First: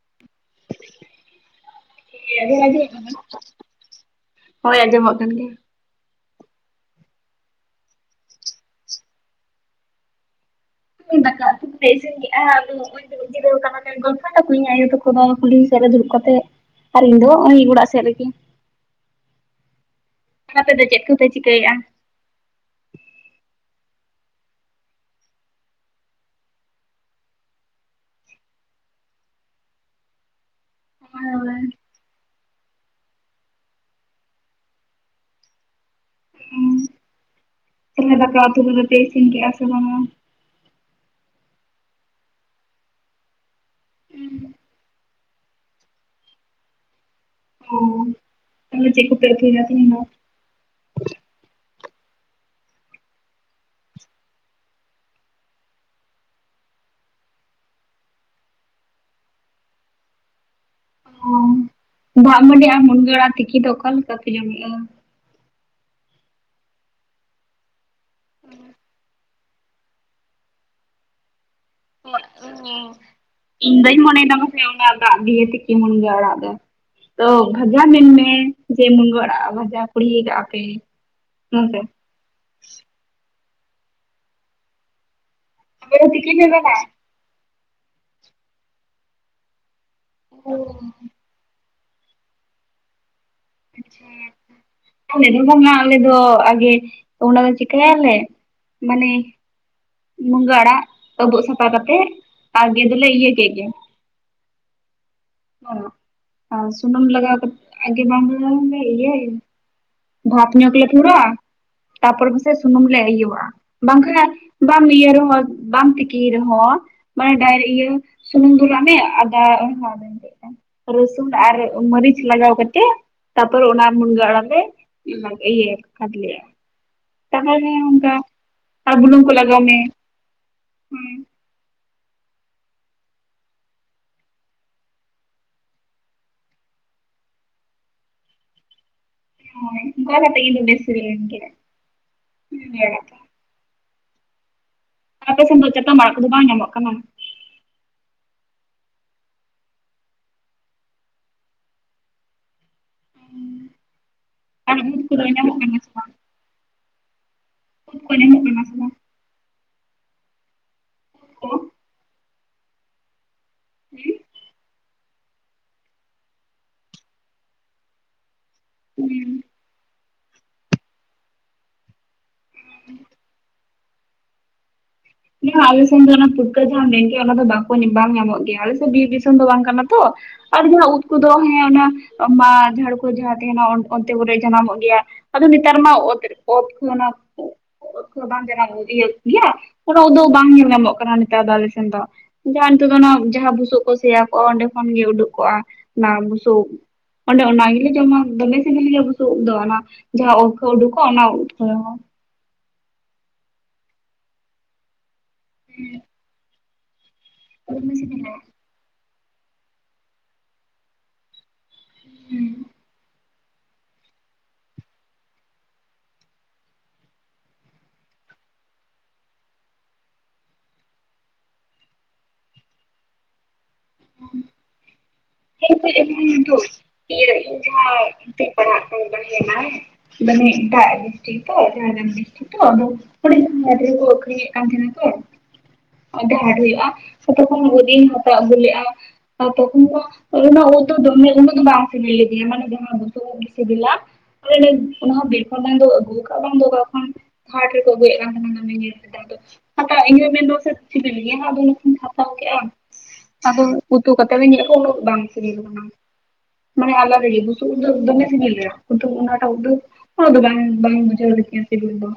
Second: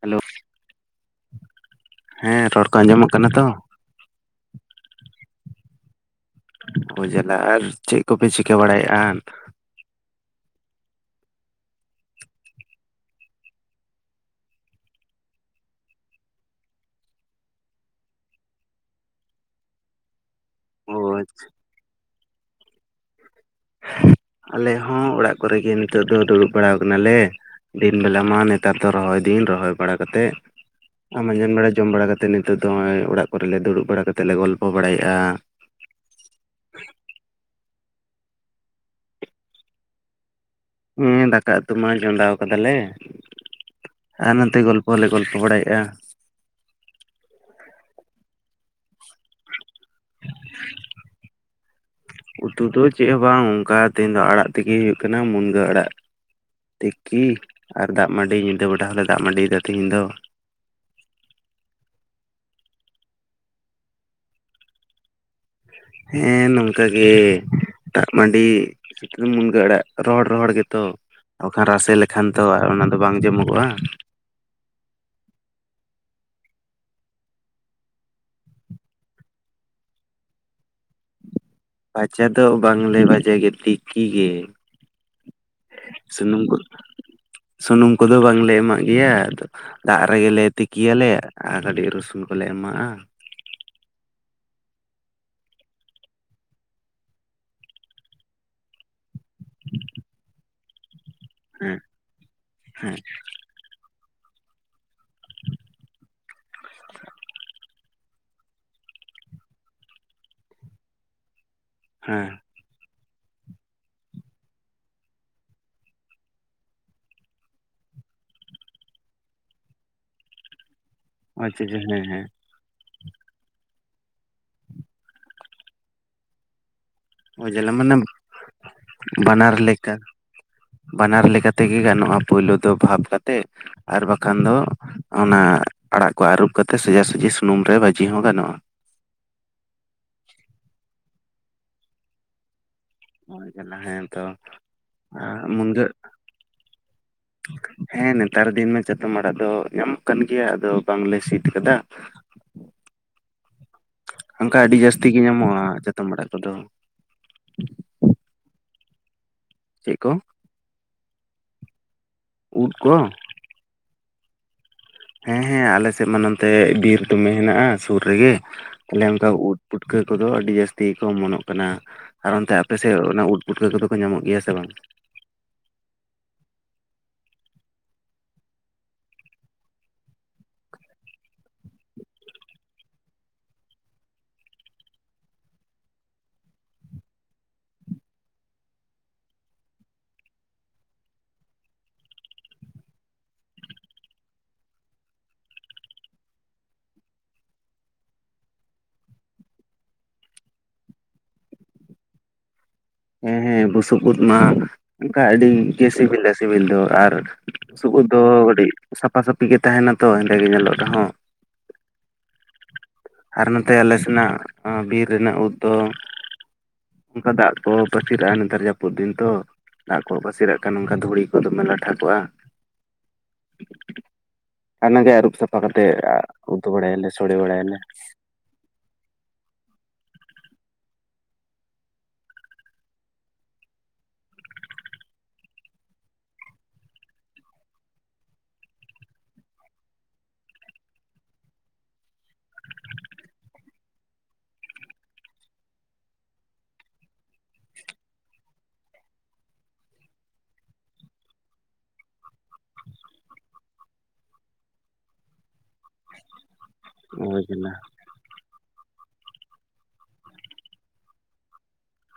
Hello. ᱴᱷᱤᱠ ᱜᱮᱭᱟ ᱦᱮᱸ ᱟᱞᱤᱧᱟᱜ ᱨᱚᱲ ᱠᱚ ᱟᱸᱡᱚᱢᱚᱜ ᱠᱟᱱᱟ ᱛᱚ ᱦᱳᱭ ᱟᱸᱡᱚᱢᱚᱜ ᱠᱟᱱ ᱜᱮᱭᱟ᱾ ᱳ ᱡᱟᱞᱟ ᱟᱨ ᱪᱮᱜ ᱠᱚᱯᱮ ᱪᱤᱠᱟᱹ ᱵᱟᱲᱟᱭᱮᱜ ᱟᱱ᱾ ᱫᱟᱠᱟ ᱩᱛᱩ ᱯᱮ ᱤᱥᱤᱱ ᱠᱮᱜ-ᱟ ᱟᱫᱚ ᱚᱸᱜ-ᱚᱭ ᱫᱩᱲᱩᱵ ᱡᱤᱨᱟᱹᱣ ᱠᱟᱱᱟ ᱞᱮ ᱜᱚᱞᱯᱷᱚᱭ ᱫᱟᱠᱩ ᱤᱧ ᱟᱭᱚ ᱛᱟᱠᱩ ᱫᱚ ᱠᱩᱞᱦᱤ ᱥᱮᱜ ᱨᱮ ᱫᱩᱨᱩᱵ ᱠᱟᱛᱮᱜ᱾ ᱟᱨ ᱤᱧ ᱫᱚ ᱚᱸᱜᱚᱭ ᱚᱲᱟᱜ ᱥᱮᱜ ᱨᱮᱜᱤ᱾ [inaudible] ᱟᱯᱮ ᱫᱚ ᱳ ᱪᱮᱫ ᱠᱚᱯᱮ ᱪᱤᱠᱟᱹᱭᱮᱜ-ᱟ? ᱟᱞᱮ ᱦᱚᱸ ᱚᱲᱟᱜ ᱠᱚᱨᱮ ᱜᱮ ᱱᱤᱛᱳᱜ ᱫᱚ ᱫᱩᱲᱩᱵ ᱵᱟᱲᱟᱣ ᱠᱟᱱᱟᱞᱮ᱾ ᱫᱤᱱ ᱵᱮᱞᱟ ᱢᱟ ᱱᱮᱛᱟᱨ ᱫᱚ ᱨᱚᱦᱚᱭ ᱫᱤᱱ ᱨᱚᱦᱚᱭ ᱵᱟᱲᱟ ᱠᱟᱛᱮᱜ᱾ ᱟ ᱢᱟᱸᱡᱟᱱ ᱵᱮᱲᱟ ᱡᱚᱢ ᱵᱟᱲᱟ ᱠᱟᱛᱮᱜ ᱱᱤᱛᱳᱜ ᱫᱚ ᱚᱸᱜ-ᱚᱭ ᱚᱲᱟᱜ ᱠᱚᱨᱮ ᱞᱮ ᱫᱩᱲᱩᱵ ᱵᱟᱲᱟ ᱠᱟᱛᱮ ᱞᱮ ᱜᱚᱞᱯᱚ ᱵᱟᱲᱟᱭᱮᱜ-ᱟ᱾ ᱩᱸ᱾ ᱛᱮᱦᱮᱧ ᱫᱟᱠᱟ ᱩᱛᱩ ᱠᱚᱫᱚ ᱯᱮ ᱤᱥᱤᱱ ᱠᱮᱜ-ᱟ ᱥᱮ ᱵᱟᱝᱟ? ᱦᱮᱸ ᱫᱟᱠᱟ ᱩᱛᱩ ᱢᱟ ᱪᱚᱸᱫᱟᱣ ᱠᱟᱫᱟᱞᱮ, ᱟᱨ ᱱᱚᱱᱛᱮ ᱜᱚᱞᱯᱚ ᱞᱮ ᱜᱚᱞᱯᱚ ᱵᱟᱲᱟᱭᱮᱜ-ᱟ᱾ ᱦᱳ ᱛᱟᱦᱞᱮ ᱪᱮᱜ ᱠᱚᱯᱮ ᱩᱛᱩᱭᱫᱟ ᱛᱤᱦᱤᱧ ᱫᱚ? [inaudible] ᱩᱛᱩ ᱫᱚ ᱪᱮᱜ ᱦᱚᱸ ᱵᱟᱝ ᱚᱝᱠᱟ ᱛᱮᱦᱮᱧ ᱫᱚ ᱟᱲᱟᱜ ᱛᱤᱠᱤ ᱦᱩᱭᱩᱜ ᱠᱟᱱᱟ ᱢᱩᱱᱜᱟᱹ ᱟᱲᱟᱜ᱾ ᱛᱤᱠᱤ ᱟᱨ ᱫᱟᱜ ᱢᱟᱰᱤ ᱧᱤᱫᱟᱹ ᱵᱮᱰᱟ ᱦᱚᱸᱞᱮ ᱫᱟᱜ ᱢᱟᱰᱤᱭᱫᱟ ᱛᱤᱦᱤᱧ ᱫᱚ᱾ ᱚ ᱫᱟᱜ ᱢᱟᱹᱰᱤ ᱟᱨ ᱢᱩᱱᱜᱟᱹ ᱟᱲᱟᱜ ᱛᱤᱠᱤ ᱫᱚ ᱚᱠᱟ ᱞᱮᱠᱟ ᱯᱮ ᱡᱚᱢᱮᱜ-ᱟ? ᱦᱮᱸ ᱱᱚᱝᱠᱟ ᱜᱤ ᱫᱟᱜ ᱢᱟᱰᱤ᱾ ᱢᱩᱱᱜᱟᱹ ᱟᱲᱟᱜ ᱨᱚᱦᱚᱲ ᱨᱚᱦᱚᱲ ᱜᱮᱛᱚ ᱵᱟᱠᱷᱟᱱ ᱨᱟᱥᱮ ᱞᱮᱠᱷᱟᱱ ᱛᱚ ᱚᱱᱟᱫᱚ ᱵᱟᱝ ᱡᱚᱢᱚᱜᱚᱜ-ᱟ᱾ ᱦᱮᱸ ᱚᱱᱟ ᱫᱟᱜ ᱫᱤᱭᱮ ᱛᱤᱠᱤ ᱢᱩᱱᱜᱟᱹ ᱟᱲᱟᱜ ᱫᱚ᱾ ᱛᱚ ᱵᱷᱟᱡᱟ ᱢᱮᱱᱢᱮ ᱡᱮ ᱢᱩᱱᱜᱟᱹ ᱟᱲᱟᱜ ᱵᱷᱟᱡᱟ ᱠᱩᱲᱦᱤ ᱠᱟᱜ-ᱟ ᱯᱮ᱾ ᱵᱟᱝ ᱥᱮ᱾ ᱵᱷᱟᱡᱟ ᱫᱚ ᱵᱟᱝᱞᱮ ᱵᱷᱟᱡᱟᱭ ᱜᱮᱭᱟ ᱛᱤᱠᱤ ᱜᱮ᱾ ᱟᱯᱮ ᱫᱚ ᱛᱤᱠᱤ ᱥᱩᱱᱩᱢ ᱯᱮ ᱠᱚ ᱵᱮᱱᱟᱣᱟ ᱥᱩᱱᱩᱢ ᱠᱚᱫᱚ ᱵᱟᱝᱞᱮ ᱮᱢᱟᱜ ᱜᱮᱭᱟ ᱟᱫᱚ᱾ ᱫᱟᱜ ᱨᱮᱜᱮᱞᱮ ᱚ ᱛᱤᱠᱤᱭᱟᱞᱮ ᱟᱨ ᱠᱟᱴᱤᱜ ᱨᱚᱥᱩᱱ ᱠᱚᱞᱮ ᱮᱢᱟᱜ-ᱟ᱾ ᱟᱪᱷᱟ᱾ ᱟᱞᱮ ᱫᱚ ᱵᱟᱝᱟ ᱟᱞᱮ ᱫᱚ ᱟᱜᱮ ᱚᱱᱟ ᱫᱚ ᱪᱤᱠᱟᱹᱭᱟᱞᱮ ᱢᱟᱱᱮ᱾ ᱢᱩᱝᱜᱟᱹ ᱟᱲᱟᱜ ᱟᱵᱩᱜ ᱥᱟᱯᱷᱟ ᱦᱮᱸ ᱠᱟᱛᱮᱜ ᱟᱜᱮ ᱦᱮᱸ ᱫᱚᱞᱮ ᱤᱭᱟᱹ ᱠᱮᱜ ᱜᱮ᱾ ᱟᱨ ᱥᱩᱱᱩᱢ ᱞᱟᱜᱟᱣ ᱠᱟᱛ ᱟᱜᱮ ᱵᱟᱝ ᱫᱚ ᱵᱟᱝ ᱞᱮ ᱤᱭᱟᱹᱭ ᱵᱷᱟᱯ ᱧᱚᱜ ᱞᱮ ᱛᱷᱚᱲᱟ ᱦᱮᱸ ᱛᱟᱯᱚᱨᱮ᱾ ᱥᱮ ᱥᱩᱱᱩᱢ ᱞᱮ ᱤᱭᱟᱹᱣ ᱟᱜ-ᱟ ᱵᱟᱝᱠᱷᱟ ᱵᱟᱢ ᱤᱭᱟᱹᱭ ᱨᱮᱦᱚᱸ ᱵᱟᱢ ᱛᱤᱠᱤᱭ ᱨᱮᱦᱚᱸ᱾ ᱢᱟᱱᱮ ᱰᱟᱭᱨᱮ ᱤᱭᱟᱹ ᱥᱩᱱᱩᱢ ᱫᱩᱞᱟᱜ ᱢᱮ ᱟᱫᱟ ᱢᱮᱥᱟ ᱟᱜ ᱢᱮ ᱱᱤᱛᱟᱹᱜ᱾ ᱨᱟᱹᱥᱩᱱ ᱟᱨ ᱟᱪᱪᱷᱟ ᱟᱪᱪᱷᱟ ᱦᱮᱸ ᱢᱟᱹᱨᱤᱪ ᱦᱮᱸ ᱞᱟᱜᱟᱣ ᱠᱟᱛᱮᱜ᱾ ᱛᱟᱯᱚᱨᱮ ᱚᱱᱟ ᱢᱩᱱᱜᱟᱹ ᱟᱲᱟᱜ ᱞᱮ ᱚᱱᱟ ᱜᱮ ᱤᱭᱟᱹᱭ-ᱟ ᱠᱷᱟᱫᱞᱮᱭᱟ᱾ ᱚ ᱡᱟᱞᱮ ᱢᱟᱱᱮ ᱟᱨ ᱵᱩᱞᱩᱝ ᱠᱚ ᱵᱟᱱᱟᱨ ᱞᱟᱜᱟᱣ ᱢᱮ ᱞᱮᱠᱟ᱾ ᱵᱟᱱᱟᱨ ᱞᱮᱠᱟ ᱛᱮᱜᱮ ᱜᱟᱱᱚᱜ-ᱟ ᱯᱳᱭᱞᱳ ᱫᱚ ᱵᱷᱟᱵᱽ ᱠᱟᱛᱮᱜ᱾ ᱟᱨ ᱵᱟᱠᱷᱟᱱ ᱫᱚ ᱚᱱᱟ ᱟᱲᱟᱜ ᱠᱚ ᱟᱨᱩᱵ ᱠᱟᱛᱮ ᱥᱚᱡᱟ-ᱥᱩᱡᱤ ᱥᱩᱱᱩᱢ ᱨᱮ ᱵᱷᱟᱡᱤ ᱦᱚᱸ ᱜᱟᱱᱚᱜ-ᱟ᱾ ᱦᱚᱭ ᱚᱝᱠᱟ ᱠᱟᱛᱮ ᱜᱮᱛᱚ ᱵᱮᱥᱨᱮ ᱮᱢ ᱜᱮᱭᱟᱭ᱾ [unintelligible] ᱦᱳᱭ ᱠᱟᱱᱟ ᱦᱮᱸ ᱛᱚ᱾ ᱟᱯᱮ ᱥᱮᱱ ᱫᱚ ᱢᱩᱱᱜᱟᱹ ᱪᱟᱛᱚᱢ ᱟᱲᱟᱜ ᱠᱚᱫᱚ ᱵᱟᱝ ᱧᱟᱢᱚᱜ ᱠᱟᱱᱟ? ᱦᱮᱸ ᱱᱮᱛᱟᱨ ᱫᱤᱱ ᱢᱟ ᱪᱟᱛᱚᱢ ᱟᱲᱟᱜ ᱫᱚ ᱧᱟᱢᱚᱜ ᱠᱟᱱ ᱜᱮᱭᱟ ᱟᱫᱚ ᱵᱟᱝᱞᱮ ᱥᱤᱫ ᱠᱟᱫᱟ᱾ ᱚᱝᱠᱟ ᱟᱨ ᱟᱰᱤ ᱩᱫ ᱡᱟᱥᱛᱤ ᱜᱮ ᱠᱚᱫᱚ ᱧᱟᱢᱚᱜ ᱧᱟᱢᱚᱜ-ᱟ ᱠᱟᱱᱟ ᱥᱮ ᱵᱟᱝ ᱪᱟᱛᱚᱢ ᱟᱲᱟᱜ ᱠᱚᱫᱚ᱾ ᱩᱫ ᱠᱚ ᱧᱟᱢᱚᱜ ᱠᱟᱱᱟ ᱥᱮ ᱵᱟᱝ᱾ ᱪᱮᱫ ᱠᱚ? ᱠᱚᱼᱼ ᱩᱫ ᱠᱚᱼᱼ ᱦᱩᱸ᱾ ᱦᱮᱸ ᱦᱮᱸ ᱟᱞᱮ ᱥᱮᱫ ᱢᱟ ᱱᱚᱛᱮ ᱵᱤᱨ ᱫᱚᱢᱮ ᱦᱮᱱᱟᱜᱼᱟ ᱥᱩᱨ ᱨᱮᱜᱮ ᱛᱟᱦᱞᱮ ᱚᱱᱠᱟ ᱦᱮᱸ ᱩᱫᱼᱼ ᱯᱩᱴᱠᱟᱹ ᱠᱚᱫᱚ ᱟᱹᱰᱤ ᱡᱟᱹᱥᱛᱤ ᱜᱮᱠᱚ ᱚᱢᱚᱱᱚᱜ ᱠᱟᱱᱟ ᱟᱨ ᱚᱱᱛᱮ ᱟᱯᱮ ᱥᱮᱫ ᱚᱱᱟ ᱩᱫ ᱯᱩᱴᱠᱟᱹ ᱠᱚᱫᱚ ᱠᱚ ᱧᱟᱢᱚᱜ ᱜᱮᱭᱟ ᱥᱮ ᱵᱟᱝ? ᱟᱞᱮ ᱥᱮᱱ ᱫᱚ ᱚᱱᱟ ᱯᱩᱴᱠᱟᱹ ᱡᱟᱦᱟᱸᱢ ᱢᱮᱱᱠᱮᱜ ᱚᱱᱟ ᱫᱚ ᱵᱟᱠᱚ ᱵᱟᱝ ᱧᱟᱢᱚᱜ ᱜᱮᱭᱟ ᱟᱞᱮᱥᱮᱫ ᱵᱤᱨ ᱫᱤᱥᱚᱢ ᱫᱚ ᱵᱟᱝ ᱠᱟᱱᱟ ᱛᱚ ᱾ ᱟᱨ ᱡᱟᱦᱟᱸ ᱩᱫ ᱠᱚᱫᱚ ᱦᱮᱸ ᱚᱱᱟ ᱢᱟ ᱡᱷᱟᱲ ᱠᱚ ᱡᱟᱦᱟᱸ ᱛᱟᱦᱮᱱᱟ ᱚᱱᱛᱮ ᱠᱚᱨᱮ ᱡᱟᱱᱟᱢᱚᱜ ᱜᱮᱭᱟ ᱾ ᱟᱫᱚ ᱱᱤᱛᱟᱨ ᱢᱟ ᱚᱛ ᱨᱮ ᱚᱛ ᱠᱷᱚᱱᱟᱜ ᱵᱟᱝ ᱡᱟᱱᱟᱢᱚᱜ-ᱟ ᱤᱭᱟᱹᱜ-ᱟ ᱦᱮ ᱵᱟᱝ? ᱚᱱᱟ ᱩᱫ ᱫᱚ ᱵᱟᱝ ᱧᱮᱞ ᱧᱟᱢᱚᱜ ᱠᱟᱱᱟ ᱱᱮᱛᱟᱨ ᱫᱚ ᱟᱞᱮ ᱥᱮᱱ ᱫᱚ ᱾ ᱡᱟᱦᱟᱸ ᱱᱤᱛᱚᱜ ᱫᱚ ᱚᱱᱟ ᱡᱟᱦᱟᱸ ᱵᱩᱥᱩᱵ ᱠᱚ ᱥᱮᱭᱟ ᱠᱚᱜ-ᱟ ᱚᱸᱰᱮ ᱠᱷᱚᱱᱜᱮ ᱩᱰᱩᱠ ᱠᱚᱜ-ᱟ ᱚᱱᱟ ᱵᱩᱥᱩᱵ ᱩᱫ ᱾ ᱚᱸᱰᱮ ᱚᱱᱟ ᱜᱮᱞᱮ ᱡᱚᱢᱟ ᱫᱚᱢᱮ ᱥᱤᱵᱤᱞ ᱜᱮᱭᱟ ᱵᱩᱥᱩᱵ ᱩᱵ ᱫᱚ ᱚᱱᱟ ᱾ ᱡᱟᱦᱟᱸ ᱚᱛ ᱠᱷᱚᱱ ᱩᱰᱩᱠᱚᱜ-ᱟ ᱚᱱᱟ ᱩᱫ ᱜᱮᱠᱚ ᱡᱚᱢᱟ ᱾ ᱦᱮᱸ ᱦᱮᱸ ᱵᱩᱥᱩᱵ ᱩᱫ ᱢᱟ ᱚᱱᱠᱟ ᱟᱹᱰᱤ ᱜᱮ ᱥᱤᱵᱤᱞᱟ ᱥᱤᱵᱤᱞ ᱫᱚ ᱟᱨ ᱫᱚᱢᱮ ᱴᱭᱠᱩᱡ ᱫᱚ ᱥᱤᱵᱤᱞᱟ ᱠᱟᱹᱴᱤᱡ ᱥᱟᱯᱷᱟ ᱥᱟᱹᱯᱤ ᱜᱮ ᱛᱟᱦᱮᱱᱟ ᱛᱚ ᱦᱮᱫᱮᱸ ᱜᱮ ᱧᱮᱞᱚᱜ ᱨᱮᱦᱚᱸ ᱾ ᱦᱮᱸ᱾ ᱟᱨ ᱱᱚᱛᱮ ᱟᱞᱮ ᱥᱮᱱᱟᱜ ᱵᱤᱨ ᱨᱮᱱᱟᱜ ᱩᱫ ᱫᱚ ᱚᱱᱠᱟ ᱫᱟᱜ ᱠᱚ ᱯᱟᱹᱥᱤᱨᱟᱜ-ᱟ ᱱᱮᱛᱟᱨ ᱡᱟᱹᱯᱩᱫ ᱫᱤᱱ ᱛᱚ ᱼᱼ ᱫᱟᱜ ᱠᱚ ᱯᱟᱹᱥᱤᱨᱟᱜ ᱠᱟᱱ ᱱᱚᱝᱠᱟ ᱫᱷᱩᱲᱤ ᱠᱚ ᱫᱚᱢᱮ ᱞᱟᱴᱷᱟᱠᱟᱜ-ᱟ ᱾ ᱦᱩᱸ ᱚᱱᱟᱜᱮ ᱟᱹᱨᱩᱵ ᱥᱟᱯᱷᱟ ᱠᱟᱛᱮ ᱩᱛᱩ ᱵᱟᱲᱟᱭᱟᱞᱮ ᱥᱳᱲᱮ ᱵᱟᱲᱟᱭᱟᱞᱮ ᱾ ᱡᱟᱦᱟᱸ [unintelligible] ᱢᱟᱱᱮ ᱮᱴᱟᱜ ᱰᱤᱥᱴᱤᱠ ᱠᱚ ᱡᱷᱟᱲᱜᱨᱟᱢ ᱰᱤᱥᱴᱤᱠ ᱾ [unintelligible] ᱦᱩᱰᱤᱧ ᱦᱟᱭᱵᱨᱤᱰ ᱠᱚ ᱠᱚ ᱟᱠᱷᱨᱤᱧ ᱮᱫ ᱛᱟᱦᱮᱱᱟ ᱥᱮ ᱾ ᱚᱱᱛᱮ ᱦᱟᱴ ᱦᱩᱭᱩᱜ-ᱟ ᱛᱚᱠᱷᱚᱱ ᱦᱩᱫᱤᱧ ᱦᱟᱛᱟᱣ ᱟᱹᱜᱩ ᱞᱮᱫ-ᱟ ᱟᱨ ᱛᱚᱠᱷᱚᱱ ᱫᱚ ᱚᱱᱟ ᱩᱫ ᱫᱚ ᱫᱚᱢᱮ ᱩᱱᱟᱜ ᱫᱚ ᱵᱟᱝ ᱥᱤᱵᱤᱞ ᱞᱤᱫᱤᱧᱟ ᱢᱟᱱᱮ ᱡᱟᱸᱦᱟ ᱵᱩᱥᱩᱵ ᱩᱫ ᱥᱤᱵᱤᱞᱟᱼᱼ ᱚᱱᱟ ᱦᱚᱸ ᱵᱤᱨ ᱠᱷᱚᱱ ᱵᱟᱝ ᱫᱚ ᱟᱹᱜᱩ ᱟᱠᱟᱫ ᱵᱟᱝ ᱫᱚ ᱚᱠᱟ ᱠᱷᱚᱱ᱾ ᱦᱟᱴ ᱨᱮᱠᱚ ᱟᱜᱩᱭᱮᱫ ᱛᱟᱸᱦᱮᱱᱟ [inaudible] [unintelligible] ᱦᱟᱛᱟᱣ ᱠᱮᱜᱟ ᱵᱟᱝ? ᱟᱫᱚ ᱩᱛᱩ ᱠᱟᱛᱮ ᱵᱤᱱ ᱧᱮᱞᱟ ᱩᱱᱟᱜ ᱫᱚ ᱵᱟᱝ᱾ ᱢᱟᱱᱮ ᱟᱞᱟᱫᱟ ᱜᱮ ᱳᱭ ᱵᱩᱥᱩᱵ ᱡᱟᱞᱟ ᱩᱫ ᱫᱚ ᱫᱚᱢᱮ ᱥᱤᱵᱤᱞ ᱜᱮᱭᱟ᱾ [unintelligible] ᱩᱱᱟ. ᱜ ᱫᱚ ᱵᱟᱝ ᱵᱟᱝ ᱵᱩᱡᱷᱟᱹᱣ ᱞᱤᱫᱤᱧᱟ ᱥᱤᱵᱤᱞ ᱫᱚᱼᱼ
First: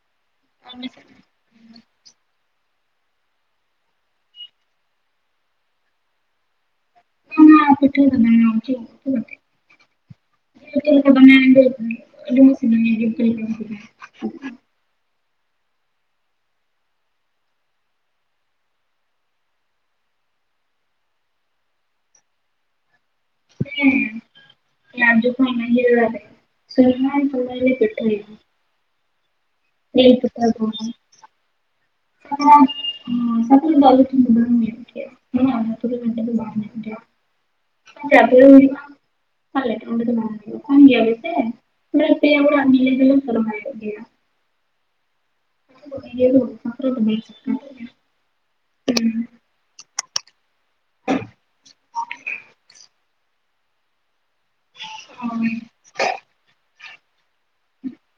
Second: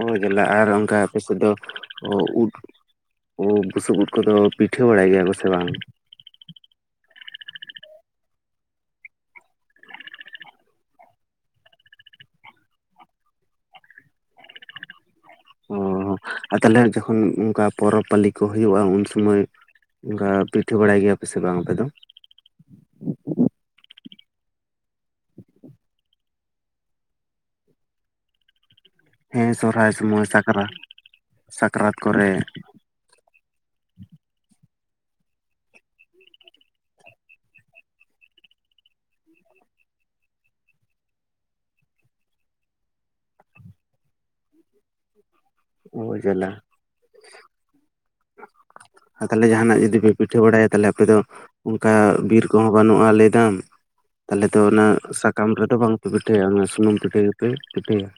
ᱚ ᱡᱟᱞᱟ ᱟᱨ ᱚᱱᱠᱟ ᱟᱯᱮ ᱥᱮᱫ ᱫᱚᱼᱼ ᱩᱫ ᱵᱩᱥᱩᱵ ᱩᱫ ᱠᱚᱫᱚ ᱯᱤᱴᱷᱟᱹ ᱵᱟᱲᱟᱭ ᱜᱮᱭᱟ ᱠᱚ ᱥᱮ ᱵᱟᱝ? ᱯᱤᱴᱷᱟᱹᱭ [inaudible] [unintelligible] ᱟᱰᱤ ᱢᱚᱡᱽ ᱥᱤᱵᱤᱞᱤᱧᱟ᱾ ᱚ ᱟᱨ ᱛᱟᱦᱞᱮ ᱡᱚᱠᱷᱚᱱ ᱚᱱᱠᱟ ᱯᱚᱨᱚᱵᱽ ᱯᱟᱹᱞᱤ ᱠᱚ ᱦᱩᱭᱩᱜᱼᱟ ᱩᱱ ᱥᱚᱢᱚᱭᱼᱼ ᱚᱱᱠᱟ ᱯᱤᱴᱷᱟᱹ ᱵᱟᱲᱟᱭ ᱜᱮᱭᱟ ᱯᱮ ᱥᱮ ᱵᱟᱝ ᱟᱯᱮ ᱫᱚ? ᱦᱮᱸ ᱡᱚᱠᱷᱚᱱ ᱤᱭ. ᱥᱚᱦᱚᱨᱟᱭ ᱠᱨᱮᱞᱮ ᱯᱤᱴᱷᱟᱭ ᱜᱮᱭᱟ. ᱾ ᱦᱮᱸ ᱥᱚᱨᱦᱟᱹᱭ ᱥᱚᱢᱚᱭ ᱫᱚ ᱥᱟᱠᱨᱟᱹᱛ ᱥᱟᱠᱨᱟᱹᱛ ᱠᱚᱨᱮᱼᱼ ᱥᱟᱠᱨᱟᱛ ᱥᱟᱠᱨᱟᱛ ᱨᱮ ᱫᱚ ᱟᱞᱮ ᱴᱷᱮᱱ ᱫᱚ ᱵᱟᱝ ᱞᱮ ᱯᱤᱴᱷᱟᱹᱭᱟ [inaudible] [unintelligible] ᱦᱩᱭᱩᱜᱼᱟ᱾ ᱟᱞᱮ ᱴᱷᱮᱱ ᱫᱚ ᱵᱟᱝ ᱦᱩᱭᱩᱜᱼᱟ ᱠᱚᱢ ᱜᱮᱭᱟ ᱞᱮ ᱥᱮ ᱯᱮᱭᱟ ᱚᱲᱟᱜ ᱱᱤᱭᱟ. ᱜᱮᱞᱮ ᱯᱟᱞᱚᱱ ᱠᱮᱫ ᱜᱮ᱾ [unintelligible] ᱡᱟᱞᱟ [inaudible] ᱜᱮᱭᱟ ᱟᱨ ᱛᱟᱦᱚᱞᱮ ᱡᱟᱦᱟᱱᱟᱜ ᱡᱩᱫᱤ ᱯᱮ ᱯᱤᱴᱷᱟᱹ ᱵᱟᱲᱟᱭᱟᱼ ᱛᱟᱦᱞᱮ ᱟᱯᱮ ᱫᱚ ᱚᱱᱠᱟ ᱵᱤᱨ ᱠᱚᱦᱚᱸ ᱵᱟᱹᱱᱩᱜᱼᱟ ᱞᱟᱹᱭ ᱫᱟᱢ᱾ ᱛᱟᱦᱚᱞᱮ ᱫᱚ ᱚᱱᱟ ᱥᱟᱠᱟᱢ ᱦᱳᱭ ᱨᱮᱫᱚ ᱵᱟᱝ ᱯᱮ ᱯᱤᱴᱷᱟᱹᱭᱟ, ᱚᱱᱟ ᱥᱩᱱᱩᱢ ᱯᱤᱴᱷᱟᱹ ᱜᱮᱯᱮ ᱯᱤᱴᱷᱟᱹᱭᱟ᱾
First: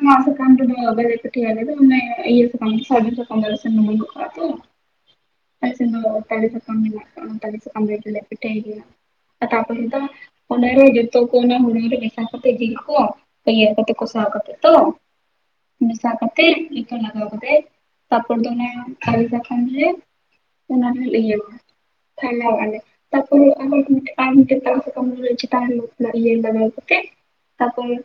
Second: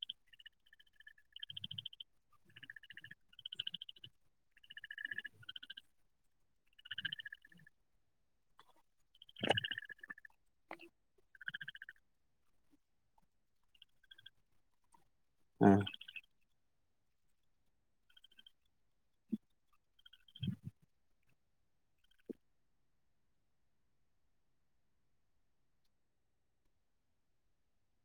ᱟᱱᱟ ᱥᱟᱠᱟᱢ ᱨᱮ ᱫᱚ ᱵᱟᱞᱮ ᱯᱤᱴᱷᱟᱹᱭᱟ ᱟᱞᱮ ᱫᱚ ᱢᱟᱱᱮ ᱤᱭᱟ. ᱥᱟᱠᱟᱢ ᱥᱟᱨᱡᱚᱢ ᱫᱟᱠᱟᱢ ᱫᱚ ᱟᱞᱮ ᱥᱮᱱ ᱫᱚ ᱵᱟᱱᱩᱜ ᱟᱠᱟᱫᱟ ᱛᱚ᱾ [inaudible] ᱟᱞᱮ ᱥᱮᱱ ᱫᱚ ᱴᱟᱞᱤ ᱥᱟᱠᱟᱢ ᱢᱮᱱᱟᱜ ᱟᱠᱟᱫᱟ ᱴᱟᱞᱤ ᱥᱟᱠᱟᱢ ᱨᱮᱫᱚ ᱞᱮ ᱯᱤᱴᱷᱟ. ᱭ ᱜᱮᱭᱟ, ᱟᱨ ᱛᱟᱨᱯᱚᱨᱮ ᱫᱚ᱾ ᱚᱱᱟᱨᱮ ᱡᱚᱛᱚ ᱠᱚ ᱚᱱᱟ ᱦᱚᱞᱚᱝ ᱨᱮ ᱢᱮᱥᱟ ᱠᱟᱛᱮᱜ ᱜᱮᱠ ᱠᱚ ᱤᱭᱟᱹ ᱠᱟᱛᱮ, ᱠᱚᱥᱟᱣ ᱠᱟᱛᱮ᱾ ᱛᱚ ᱦᱮᱸ ᱢᱮᱥᱟ ᱠᱟᱛᱮᱫ ᱾ ᱞᱤᱛ [unintelligible] ᱞᱟᱜᱟᱣ ᱠᱟᱛᱮᱫ ᱛᱟᱨᱯᱚᱨ ᱫᱚ ᱚᱱᱟ [unintelligible] ᱚᱱᱟ ᱦᱚᱸ ᱤᱭᱟ. [unintelligible] ᱟᱞᱮ᱾ ᱛᱟᱨ ᱯᱚᱨ ᱟᱨᱦᱚ [unintelligible] ᱤᱭᱟᱹ ᱞᱟᱜᱟᱣ ᱠᱟᱛᱮᱜ᱾ ᱛᱟᱯᱚᱨᱮ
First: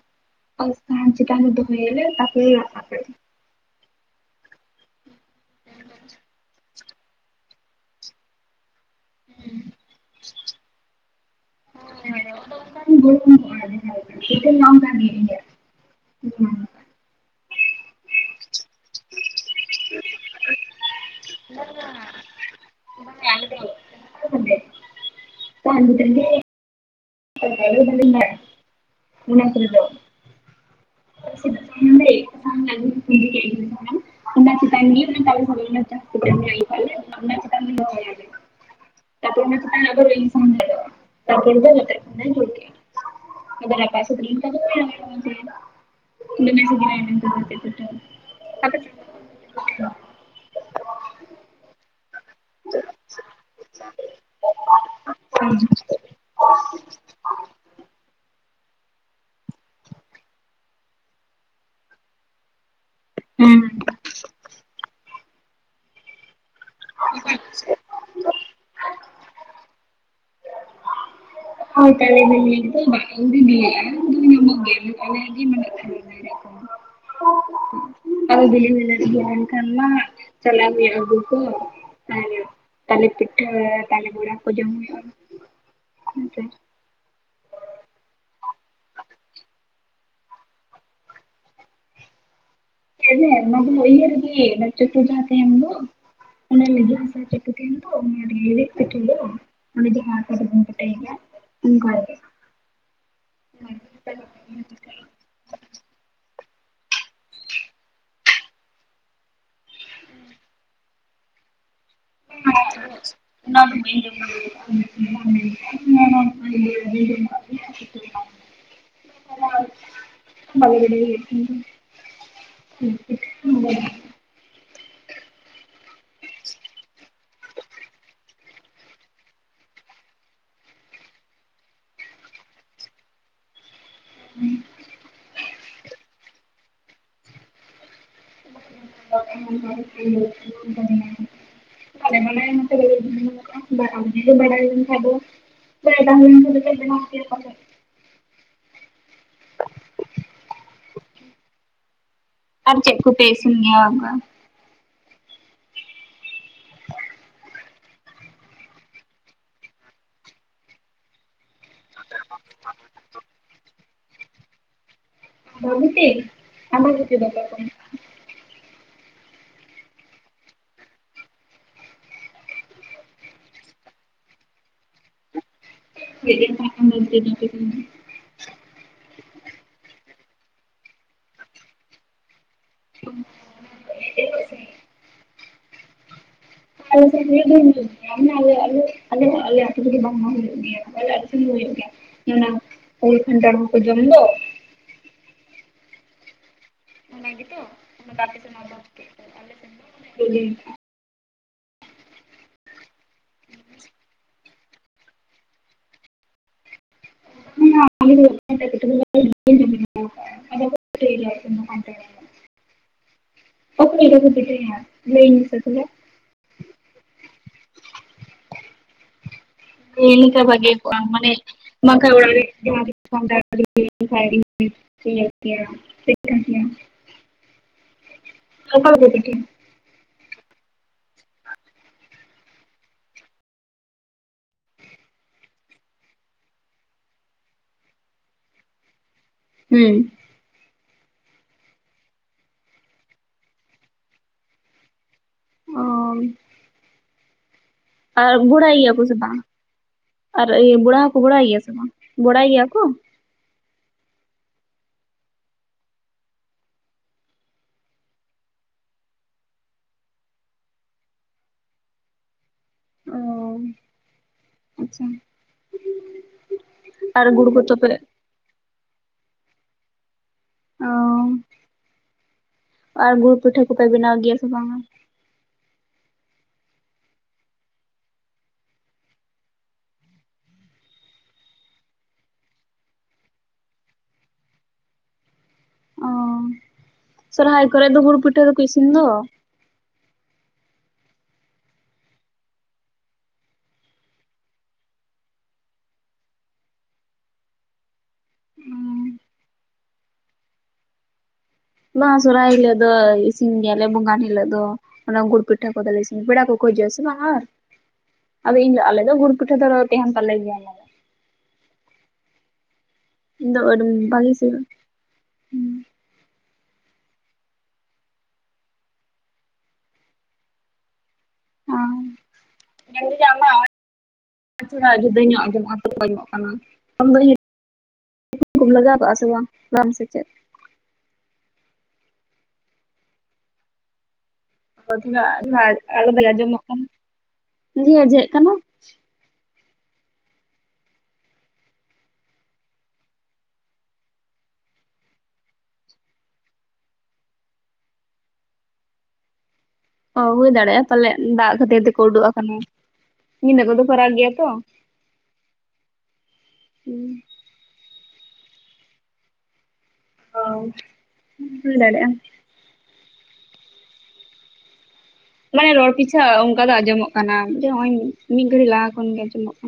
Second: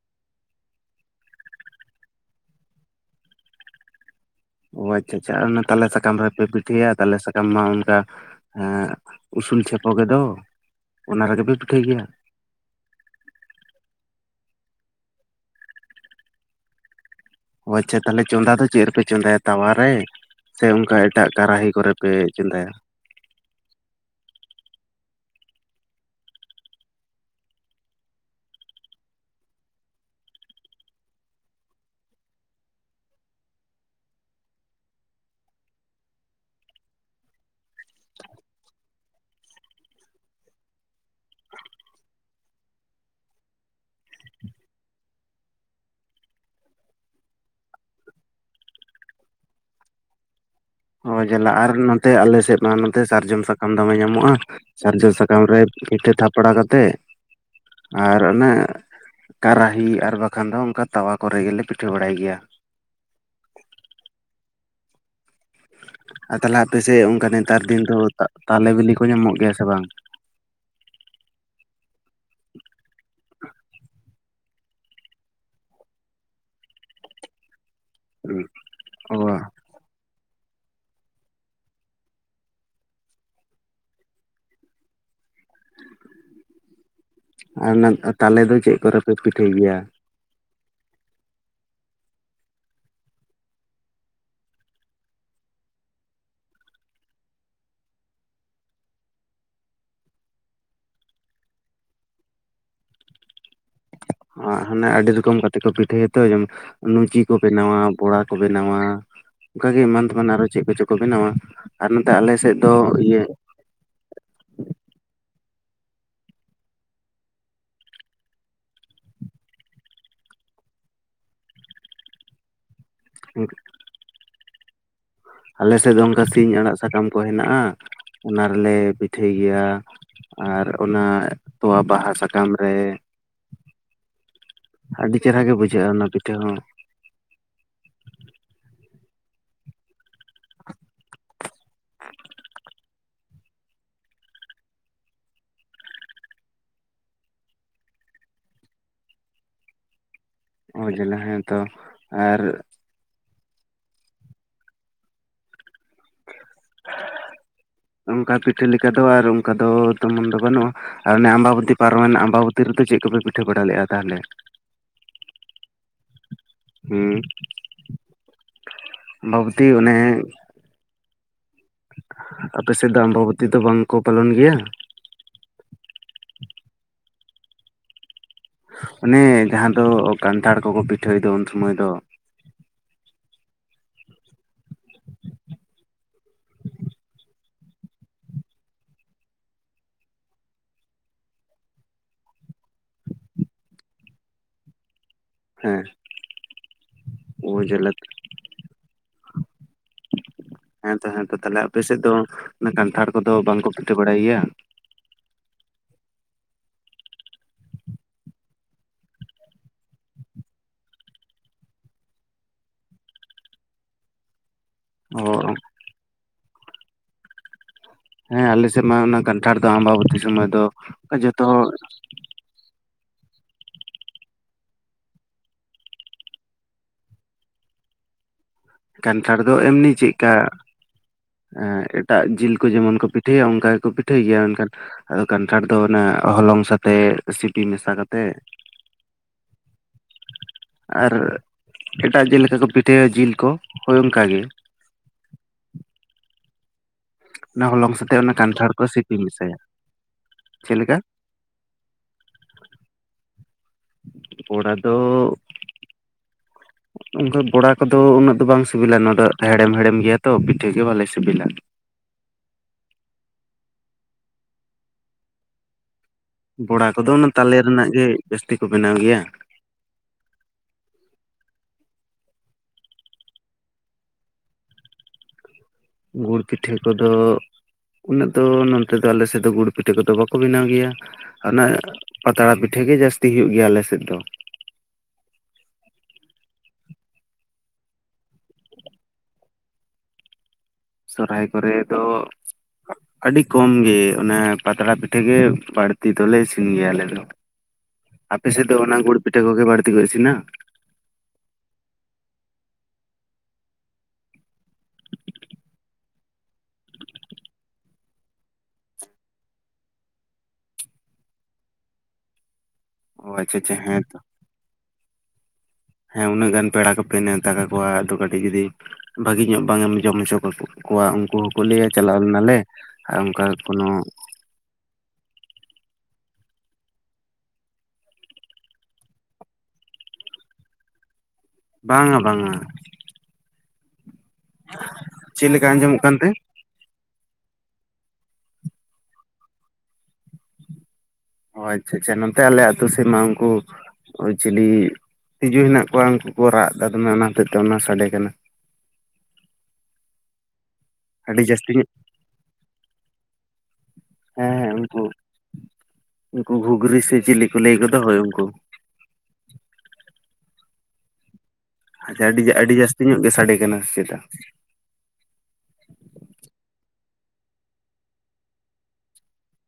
[unintelligible] ᱪᱮᱛᱟᱱᱨᱮ ᱫᱚᱦᱚᱭᱟᱞᱮ ᱛᱟᱯᱚᱨᱮ᱾ [unintelligible] ᱚ ᱟᱪᱪᱷᱟ ᱟᱪᱪᱷᱟ ᱟᱨ ᱚᱱᱟ ᱛᱟᱞᱮ ᱥᱟᱠᱟᱢ ᱨᱮᱯᱮ ᱯᱤᱴᱷᱟ. ᱭᱟ ᱛᱟᱞᱮ ᱥᱟᱠᱟᱢ ᱢᱟ ᱚᱱᱠᱟᱸ ᱩᱥᱩᱞ ᱪᱷᱮᱯᱚ ᱜᱮ ᱫᱚ ᱚᱱᱟ ᱨᱮᱜᱮ ᱯᱮ ᱯᱤᱴᱷᱟᱹᱭ ᱜᱮᱭᱟ? ᱦᱮ ᱟᱫᱚ ᱟᱝᱠᱟ [unintelligible] ᱜᱤ [unintelligible] ᱚ ᱟᱪᱪᱷᱟ ᱛᱟᱦᱚᱞᱮ ᱪᱚᱸᱫᱟ ᱫᱚ ᱪᱮᱫ ᱨᱮᱯᱮ ᱪᱚᱸᱫᱟᱭᱟ ᱛᱟᱣᱟᱨ ᱨᱮ? ᱥᱮ ᱚᱱᱠᱟ ᱮᱴᱟᱜ ᱠᱟᱨᱟᱦᱤ ᱠᱚᱨᱮ ᱯᱮ ᱪᱚᱸᱫᱟᱭᱟ? ᱦᱮᱸ ᱟᱞᱮ ᱫᱚ᱾ [unintelligible] [unintelligible] ᱚᱱᱟ ᱠᱚᱨᱮ ᱫᱚ᱾ ᱪᱮᱫ᱾ [unintelligible] [inaudible] [unintelligible] ᱛᱟᱯᱚᱨ ᱟᱱᱟ ᱪᱮᱛᱟᱱ ᱨᱮ ᱟᱵᱟᱨ ᱤᱧ [unintelligible] ᱦᱩᱭᱩ-ᱟ᱾ ᱛᱟᱯᱚᱨ ᱫᱚ [unintelligible] ᱟᱫᱚ ᱨᱟᱯᱟᱜ ᱥᱟᱛ ᱞᱮᱱ ᱠᱷᱟᱡ ᱫᱚᱻ [unintelligible] ᱚ ᱡᱟᱞᱟ ᱟᱨ ᱱᱚᱛᱮ ᱟᱞᱮ ᱥᱮᱫ ᱢᱟ ᱱᱚᱛᱮ ᱥᱟᱨᱡᱚᱢ ᱥᱟᱠᱟᱢ ᱫᱚᱢᱮ ᱧᱟᱢᱚᱜᱼᱟ ᱾ ᱥᱟᱨᱡᱚᱢ ᱥᱟᱠᱟᱢ ᱨᱮ ᱫᱚ ᱯᱤᱴᱷᱟᱹ ᱛᱷᱟᱯᱲᱟ ᱠᱟᱛᱮᱜ, ᱟᱨ ᱚᱱᱮ ᱠᱟᱨᱟᱦᱤ ᱟᱨ ᱵᱟᱠᱷᱟᱱ ᱫᱚ ᱚᱱᱠᱟ ᱛᱟᱣᱟ ᱠᱚᱨᱮ ᱜᱮᱞᱮ ᱯᱤᱴᱷᱟᱹ ᱵᱟᱲᱟᱭ ᱜᱮᱭᱟ᱾ ᱦᱩᱸᱻ ᱟᱨ ᱛᱟᱦᱮᱞᱮ ᱟᱯᱮ ᱥᱮᱫ ᱚᱱᱠᱟ ᱱᱮᱛᱟᱨ ᱫᱤᱱ ᱫᱚ ᱛᱟᱞᱮ ᱵᱤᱞᱤ ᱠᱚ ᱧᱟᱢᱚᱜ ᱜᱮᱭᱟ ᱥᱮ ᱵᱟᱝ? ᱦᱳᱭ ᱛᱟᱹᱞᱤ ᱵᱤᱞᱤ ᱦᱚᱭ ᱢᱟᱛᱠᱚᱢ ᱵᱤᱞᱤ᱾ [unintelligible] [unintelligible] [inaudible] ᱟᱨ ᱵᱤᱞᱤ ᱦᱩᱭ ᱞᱮᱱ ᱚ ᱜᱮ ᱟᱨ ᱠᱷᱟᱱ ᱢᱟ ᱪᱟᱞᱟᱣ ᱦᱩᱭᱩᱜᱼᱟ ᱟᱹᱜᱩ ᱠᱚ [unintelligible] ᱛᱟᱹᱞᱤ ᱯᱤᱴᱷᱟᱹ ᱛᱟᱹᱞᱤ ᱵᱚᱲᱟ ᱠᱚ ᱡᱚᱢ ᱦᱩᱭᱩᱜᱼᱟ᱾ [unintelligible] ᱟᱨ ᱚᱱᱟ ᱛᱟᱞᱮ ᱫᱚ ᱪᱮᱫ ᱠᱚᱨᱮᱯᱮ ᱯᱤᱴᱷᱟᱹᱭ ᱜᱮᱭᱟ? ᱮ ᱦᱮᱸ ᱚᱱᱟᱫᱚ ᱤᱭᱟ ᱨᱮᱜᱤ ᱚᱱᱟ ᱚᱱᱟ ᱪᱟᱴᱩ ᱡᱟᱦᱟᱸ ᱛᱟᱦᱮᱱ ᱫᱚ᱾ ᱚᱱᱟ ᱞᱟᱹᱜᱤᱫ [unintelligible] ᱠᱚ ᱛᱟᱦᱮᱱᱟ ᱛᱚ ᱚᱱᱟ ᱨᱮᱜᱤ [unintelligible] ᱫᱚ᱾ ᱚᱱᱮ ᱡᱟᱦᱟᱸ ᱟᱠᱟ ᱫᱚᱵᱚᱱ ᱵᱟᱰᱟᱭ ᱜᱮᱭᱟ ᱤᱱᱠᱟ ᱜᱮ᱾ [inaudible] ᱟᱨ ᱦᱟᱱᱮ ᱟᱹᱰᱤ ᱨᱚᱠᱚᱢ ᱜᱟᱛᱮ ᱠᱚ ᱯᱤᱴᱷᱟᱹᱭᱟ ᱛᱚ ᱞᱩᱪᱤ ᱠᱚ ᱵᱮᱱᱟᱣᱟ ᱵᱚᱲᱟ ᱠᱚ ᱵᱮᱱᱟᱣᱟ᱾ ᱚᱱᱠᱟᱜᱮ ᱮᱢᱟᱱ ᱛᱮᱢᱟᱱ ᱟᱨᱚ ᱪᱮᱫ ᱠᱚᱪᱚ ᱠᱚ ᱵᱮᱱᱟᱣᱟ ᱟᱨ ᱱᱚᱛᱮ ᱟᱞᱮᱥᱮᱫ ᱫᱚ ᱤᱭᱟᱹ ᱚᱱᱟ ᱫᱚ᱾ [unintelligible] [unintelligible] [unintelligible] ᱟᱞᱮ ᱥᱮᱫ ᱫᱚ ᱚᱱᱠᱟ ᱥᱤᱧ ᱟᱲᱟᱜ ᱥᱟᱠᱟᱢ ᱠᱚ ᱦᱮᱱᱟᱜᱼᱟ ᱚᱱᱟ ᱨᱮᱞᱮ ᱯᱤᱴᱷᱟᱹᱭ ᱜᱮᱭᱟ᱾ ᱟᱨ ᱚᱱᱟ ᱛᱚᱣᱟ ᱵᱟᱦᱟ ᱥᱟᱠᱟᱢ ᱨᱮ ᱦᱩᱸ᱾ ᱟᱹᱰᱤ ᱪᱮᱨᱦᱟ ᱜᱮ ᱵᱩᱡᱷᱟᱹᱜᱼᱟ ᱚᱱᱟ ᱯᱤᱴᱷᱟᱹ ᱦᱚᱸ᱾ [unintelligible] [unintelligible] [unintelligible] ᱚᱻ ᱡᱟᱞᱟ ᱦᱮᱸ ᱛᱚ ᱟᱨ ᱪᱮᱫ ᱠᱚᱯᱮ ᱤᱥᱤᱱ ᱜᱮᱭᱟ ᱚᱱᱠᱟ? [inaudible] ᱚᱱᱠᱟ ᱯᱤᱴᱷᱟᱹ ᱞᱮᱠᱟ ᱫᱚ ᱟᱨ ᱚᱱᱠᱟ ᱫᱚ ᱛᱮᱢᱚᱱ ᱫᱚ ᱵᱟᱹᱱᱩᱜᱼᱟ ᱟᱨ ᱚᱱᱮ ᱟᱢᱵᱟᱵᱚᱛᱤ ᱯᱟᱨᱚᱢᱮᱱ ᱟᱢᱵᱟᱵᱚᱛᱤ ᱨᱮᱫᱚ ᱪᱮᱫ ᱠᱚᱯᱮ ᱯᱤᱴᱷᱟᱹ ᱵᱟᱲᱟ ᱞᱮᱫᱼᱟ ᱛᱟᱦᱚᱞᱮ? [unintelligible] ᱦᱮᱸ ᱫᱟᱠᱟ ᱠᱚ ᱟᱢᱵᱟᱵᱚᱛᱤ ᱚᱱᱮ ᱟᱯᱮ ᱥᱮᱫ ᱫᱚ ᱟᱢᱵᱟᱵᱚᱛᱤ ᱫᱚ ᱵᱟᱝᱠᱚ ᱯᱟᱞᱚᱱ ᱜᱮᱭᱟ? [unintelligible] ᱚᱱᱮ ᱡᱟᱦᱟᱸ ᱫᱚ ᱠᱟᱱᱴᱷᱟᱲ ᱠᱚᱠᱚ ᱯᱤᱴᱷᱟᱹᱭ ᱫᱚ ᱩᱱ ᱥᱚᱢᱚᱭ ᱫᱚ᱾ ᱴᱷᱤᱠ᱾ [unintelligible] ᱟᱞᱮ ᱢᱟ ᱟᱞᱮ [unintelligible] ᱟᱹᱛᱩ ᱨᱮᱜᱮ ᱵᱟᱝᱢᱟ ᱦᱩᱭᱩᱜ ᱜᱮᱭᱟ ᱟᱨ ᱦᱩᱭᱩᱜ ᱜᱮᱭᱟ᱾ ᱚᱱᱟ ᱩᱞ ᱠᱷᱟᱱᱴᱟᱲ ᱠᱚᱠᱚ ᱡᱚᱢ ᱫᱚ᱾ ᱦᱮᱸ᱾ ᱚᱱᱟ ᱜᱮᱛᱚ ᱩᱡᱽᱞᱟ [unintelligible] ᱦᱮᱸ ᱛᱚ ᱦᱮᱸ ᱛᱚ ᱛᱟᱦᱚᱞᱮ ᱟᱯᱮᱥᱮᱫ ᱫᱚ ᱠᱟᱱᱛᱷᱟᱲ ᱠᱚᱫᱚ ᱵᱟᱝᱠᱚ ᱯᱤᱴᱷᱟᱹ ᱵᱟᱲᱟᱭ ᱜᱮᱭᱟ? [unintelligible] [unintelligible] ᱚᱠᱟ ᱞᱮᱠᱟ ᱠᱩ [unintelligible] ᱚ ᱞᱟᱹᱭᱟᱹᱧ ᱢᱮᱥᱮ ᱛᱟᱦᱚᱞᱮ᱾ ᱦᱮᱸ ᱟᱞᱮᱥᱮᱫ ᱢᱟ ᱚᱱᱟ ᱠᱟᱱ ᱞᱟᱹᱭ ᱞᱮᱠᱷᱠᱟ ᱵᱟᱜᱮ ᱠᱚᱜ-ᱟ ᱢᱟᱱᱮ ᱵᱟᱝᱠᱷᱟ ᱚᱲᱟᱜ ᱨᱮ [unintelligible] ᱠᱟᱱᱴᱷᱟᱲ ᱫᱚ ᱮᱢᱱᱤ ᱪᱮᱫᱠᱟ ᱦᱮᱸ ᱮᱴᱟᱜ ᱡᱤᱞ ᱠᱚ ᱡᱮᱢᱚᱱ ᱠᱚ ᱯᱤᱴᱷᱟᱹᱭᱟ ᱚᱱᱠᱟ ᱜᱮᱠᱚ ᱯᱤᱴᱷᱟᱹᱭ ᱜᱮᱭᱟ ᱢᱮᱱᱠᱷᱟᱱ- ᱠᱟᱱᱴᱷᱟᱲ ᱫᱚ ᱚᱱᱟ ᱦᱚᱞᱚᱝ ᱥᱟᱛᱮᱜ ᱥᱤᱯᱤ ᱢᱮᱥᱟ ᱠᱟᱛᱮᱜ ᱦᱩᱸ᱾ ᱟᱨ ᱮᱴᱟᱜ ᱡᱮᱞᱮᱠᱟ ᱠᱚ ᱯᱤᱴᱷᱟᱹᱭᱟ ᱡᱤᱞ ᱠᱚ ᱦᱳᱭ ᱚᱱᱠᱟ ᱜᱮ᱾ ᱚᱻ ᱱᱟ ᱚᱞᱚᱜ [unintelligible] ᱟᱨ ᱵᱚᱲᱟᱭ ᱜᱮᱭᱟ ᱠᱚ ᱥᱮ ᱵᱟᱝ? ᱟᱨ ᱤᱭᱟᱹ ᱪᱮᱫ ᱞᱮᱠᱟ ᱵᱚᱲᱟ ᱦᱚᱸᱠᱚ ᱜᱷᱚᱲᱟᱭ ᱜᱮᱭᱟ ᱥᱮ ᱵᱟᱝ ᱵᱚᱲᱟᱭ ᱜᱮᱭᱟ ᱠᱚ? ᱵᱚᱲᱟ ᱫᱚ ᱚᱱᱠᱟ ᱵᱚᱲᱟ ᱠᱚᱫᱚ ᱩᱱᱟᱹᱜ ᱫᱚ ᱵᱟᱝ ᱥᱤᱵᱤᱞᱟ ᱱᱚᱣᱟ ᱫᱚ ᱦᱮᱲᱮᱢ ᱦᱮᱲᱮᱢ ᱜᱮᱭᱟ ᱛᱚ ᱯᱤᱴᱷᱟᱹ ᱜᱮ ᱵᱷᱟᱞᱮ ᱥᱤᱵᱤᱞᱟ᱾ ᱚᱻ ᱟᱪᱪᱷᱟ [inaudible] ᱵᱚᱲᱟ ᱠᱚᱫᱚ ᱟᱨ ᱚᱱᱟ ᱜᱩᱲ ᱛᱟᱞᱮ ᱠᱚᱫᱚ ᱨᱮᱱᱟᱜ ᱯᱮ ᱜᱮ ᱡᱟᱹᱥᱛᱤ ᱠᱚ ᱵᱮᱱᱟᱣ ᱜᱮᱭᱟ᱾ ᱚᱻ ᱟᱨ ᱜᱩᱲ ᱯᱤᱴᱷᱟᱹ ᱠᱚᱯᱮ ᱵᱮᱱᱟᱣ ᱜᱮᱭᱟ ᱥᱮ ᱵᱟᱝᱟ? ᱜᱩᱲ ᱯᱤᱴᱷᱟᱹ ᱠᱚᱫᱚ ᱩᱱᱟᱹᱜ ᱫᱚ ᱱᱚᱱᱛᱮ ᱫᱚ ᱟᱞᱮ ᱥᱮᱫ ᱫᱚ ᱜᱩᱲ ᱯᱤᱴᱷᱟᱹ ᱠᱚᱫᱚ ᱵᱟᱠᱚ ᱵᱮᱱᱟᱣ ᱜᱮᱭᱟ᱾ ᱦᱟᱱᱟ ᱯᱟᱛᱲᱟ ᱯᱤᱴᱷᱟᱹ ᱜᱮ ᱡᱟᱹᱥᱛᱤ ᱦᱩᱭᱩᱜ ᱜᱮᱭᱟ ᱟᱞᱮ ᱥᱮᱫ ᱫᱚ ᱾ ᱚ, ᱥᱚᱨᱦᱟᱭ ᱠᱚᱨᱮ ᱫᱚ ᱜᱩᱲ ᱯᱤᱴᱟᱹ ᱫᱚᱠᱚ ᱤᱥᱤᱱ ᱫᱚ ᱾ ᱥᱚᱨᱦᱟᱭ ᱠᱚᱨᱮ ᱫᱚ ᱟᱹᱰᱤ ᱠᱚᱢ ᱜᱮ ᱚᱱᱟ ᱯᱟᱛᱲᱟ ᱯᱤᱴᱷᱟᱹ ᱜᱮ ᱵᱟᱹᱲᱛᱤ ᱫᱚᱞᱮ ᱤᱥᱤᱱ ᱜᱮᱭᱟ ᱟᱞᱮ ᱫᱚ ᱾ ᱟᱯᱮ ᱥᱮ ᱫᱚ ᱚᱱᱟ ᱜᱩᱲ ᱯᱤᱴᱷᱟᱹ ᱠᱚᱜᱮ ᱵᱟᱹᱲᱛᱤ ᱠᱚ ᱤᱥᱤᱱᱟ? ᱱᱚᱣᱟ ᱥᱚᱨᱦᱟᱭ ᱦᱤᱞᱳᱜ ᱫᱚ ᱤᱥᱤᱱ ᱜᱮᱭᱟ ᱞᱮ ᱵᱚᱸᱜᱟᱱ ᱦᱤᱞᱳᱜ ᱫᱚ ᱾ ᱚᱱᱟ ᱜᱩᱲ ᱯᱤᱴᱷᱟᱹ ᱠᱚᱫᱚ ᱞᱮ ᱤᱥᱤᱱᱟ ᱯᱮᱲᱟ ᱠᱚ ᱠᱚ ᱦᱤᱡᱩᱜᱼᱟ ᱥᱮ ᱵᱟᱝ ᱟᱨ ᱾ ᱟᱫᱚ ᱤᱧ ᱫᱚ ᱟᱞᱮ ᱫᱚ ᱜᱩᱲ ᱯᱤᱴᱷᱟᱹ ᱫᱚ ᱛᱟᱦᱮᱱ ᱛᱟᱞᱮ ᱜᱮᱭᱟ ᱚᱱᱟ ᱫᱚ ᱾ ᱚ ᱤᱧ ᱟᱪᱪᱷᱟ ᱫᱚ ᱟᱪᱪᱷᱟ ᱟᱹᱰᱤ ᱦᱮᱸ [unintelligible] ᱛᱚ ᱵᱷᱟᱹᱜᱮ ᱥᱮᱼᱟ ᱩᱸ ᱦᱮᱸ ᱩᱱᱟᱹᱜ ᱜᱟᱱ ᱯᱮᱲᱟ ᱠᱚᱯᱮ ᱱᱮᱣᱛᱟ ᱠᱟᱠᱚᱣᱟ ᱟᱫᱚ ᱠᱟᱹᱴᱤᱡ ᱡᱩᱫᱤ ᱵᱷᱟᱹᱜᱮ ᱧᱚᱜ ᱵᱟᱝ ᱮᱢ ᱡᱚᱢ ᱦᱚᱪᱚ ᱠᱚ ᱠᱚᱣᱟ ᱩᱱᱠᱩ ᱯᱩᱞᱤᱭᱟᱹ ᱪᱟᱞᱟᱣ ᱞᱮᱱᱟ ᱞᱮ ᱦᱮᱸ ᱟᱨ ᱚᱱᱠᱟ ᱠᱳᱱᱚ [unintelligible] ᱡᱩᱫᱟᱹ ᱧᱚᱜ ᱟᱸᱡᱚᱢᱚᱜ-ᱟ [unintelligible] ᱠᱟᱱᱟ ᱩᱱ ᱦᱤᱞᱳᱜ [unintelligible] [unintelligible] ᱠᱚᱢ ᱞᱟᱜᱟᱣ ᱠᱟᱜᱼᱟ ᱥᱮ ᱵᱟᱝ ᱵᱟᱝ ᱥᱮ ᱪᱮᱫ? ᱵᱟᱝᱟ ᱵᱟᱝᱟ ᱾ ᱟᱹᱵᱤᱱᱟᱜ ᱪᱮᱫ ᱞᱮᱠᱟ ᱟᱹᱵᱤᱱᱟᱜ ᱟᱸᱡᱚᱢᱚᱜ ᱟᱞᱟᱫᱟ ᱠᱟᱱᱛᱮ ᱟᱸᱡᱚᱢᱚᱜ ᱠᱟᱱᱟ, ᱡᱷᱮᱸ ᱡᱷᱮᱸᱜ ᱠᱟᱱᱟ ᱾ ᱚ ᱟᱪᱪᱷᱟ ᱟᱪᱪᱷᱟ, ᱱᱚᱱᱛᱮ ᱟᱞᱮ ᱟ ᱟᱹᱛᱩ ᱥᱮᱫᱢᱟ ᱩᱱᱠᱩ ᱚ ᱪᱤᱞᱤ ᱛᱤᱡᱩ ᱦᱮᱱᱟᱜ ᱠᱚᱣᱟ ᱩᱱᱠᱩ ᱠᱚ ᱨᱟᱜ ᱮᱫᱟ ᱫᱚᱢᱮ ᱚᱱᱟ ᱦᱚᱛᱮᱡ ᱛᱮ ᱚᱱᱟ ᱥᱟᱰᱮ ᱠᱟᱱᱟ ᱾ ᱚ ᱦᱩᱭ ᱫᱟᱲᱮᱜ-ᱟ ᱾ ᱯᱟᱞᱮᱜ ᱟᱹᱰᱤ ᱫᱟᱜ ᱡᱟᱹᱥᱛᱤ ᱠᱷᱟᱹᱛᱤᱨ ᱧᱚᱜ ᱛᱮᱠᱚ ᱩᱰᱩᱠ ᱟᱠᱟᱱᱟ ᱧᱤᱫᱟᱹ ᱠᱚᱫᱚ ᱠᱚ ᱨᱟᱜ ᱜᱮᱭᱟ ᱛᱚ ᱦᱮᱸ ᱾ ᱦᱮᱸ ᱩᱱᱠᱩ ᱩᱱᱠᱩ ᱜᱷᱩᱜᱽᱨᱤ ᱥᱮ ᱪᱤᱞᱤ ᱠᱚ ᱞᱟᱹᱭ ᱠᱚᱫᱟ ᱦᱳᱭ ᱩᱱᱠᱩ ᱾ ᱦᱳᱭ ᱾ ᱦᱩᱭ ᱫᱟᱲᱮᱜ-ᱟ ᱾ [unintelligible] ᱟᱪᱪᱷᱟ ᱟᱹᱰᱤ ᱟᱹᱰᱤ ᱡᱟᱹᱥᱛᱤ ᱧᱚᱜ ᱜᱮ ᱥᱟᱰᱮ ᱠᱟᱱᱟ ᱥᱮ ᱪᱮᱛᱟ? ᱵᱟᱲᱟᱭ ᱨᱚᱲ ᱯᱤᱪᱷᱟ ᱚᱱᱠᱟ ᱫᱚ ᱟᱸᱡᱚᱢᱚᱜ ᱠᱟᱱᱟ ᱟᱫᱚ ᱱᱚᱜ-ᱚᱭ ᱢᱤᱫ ᱜᱷᱟᱹᱲᱤᱡ ᱞᱟᱦᱟ ᱠᱷᱚᱱ ᱜᱮ ᱟᱸᱡᱚᱢᱚᱜ ᱠᱟᱱᱟ ᱾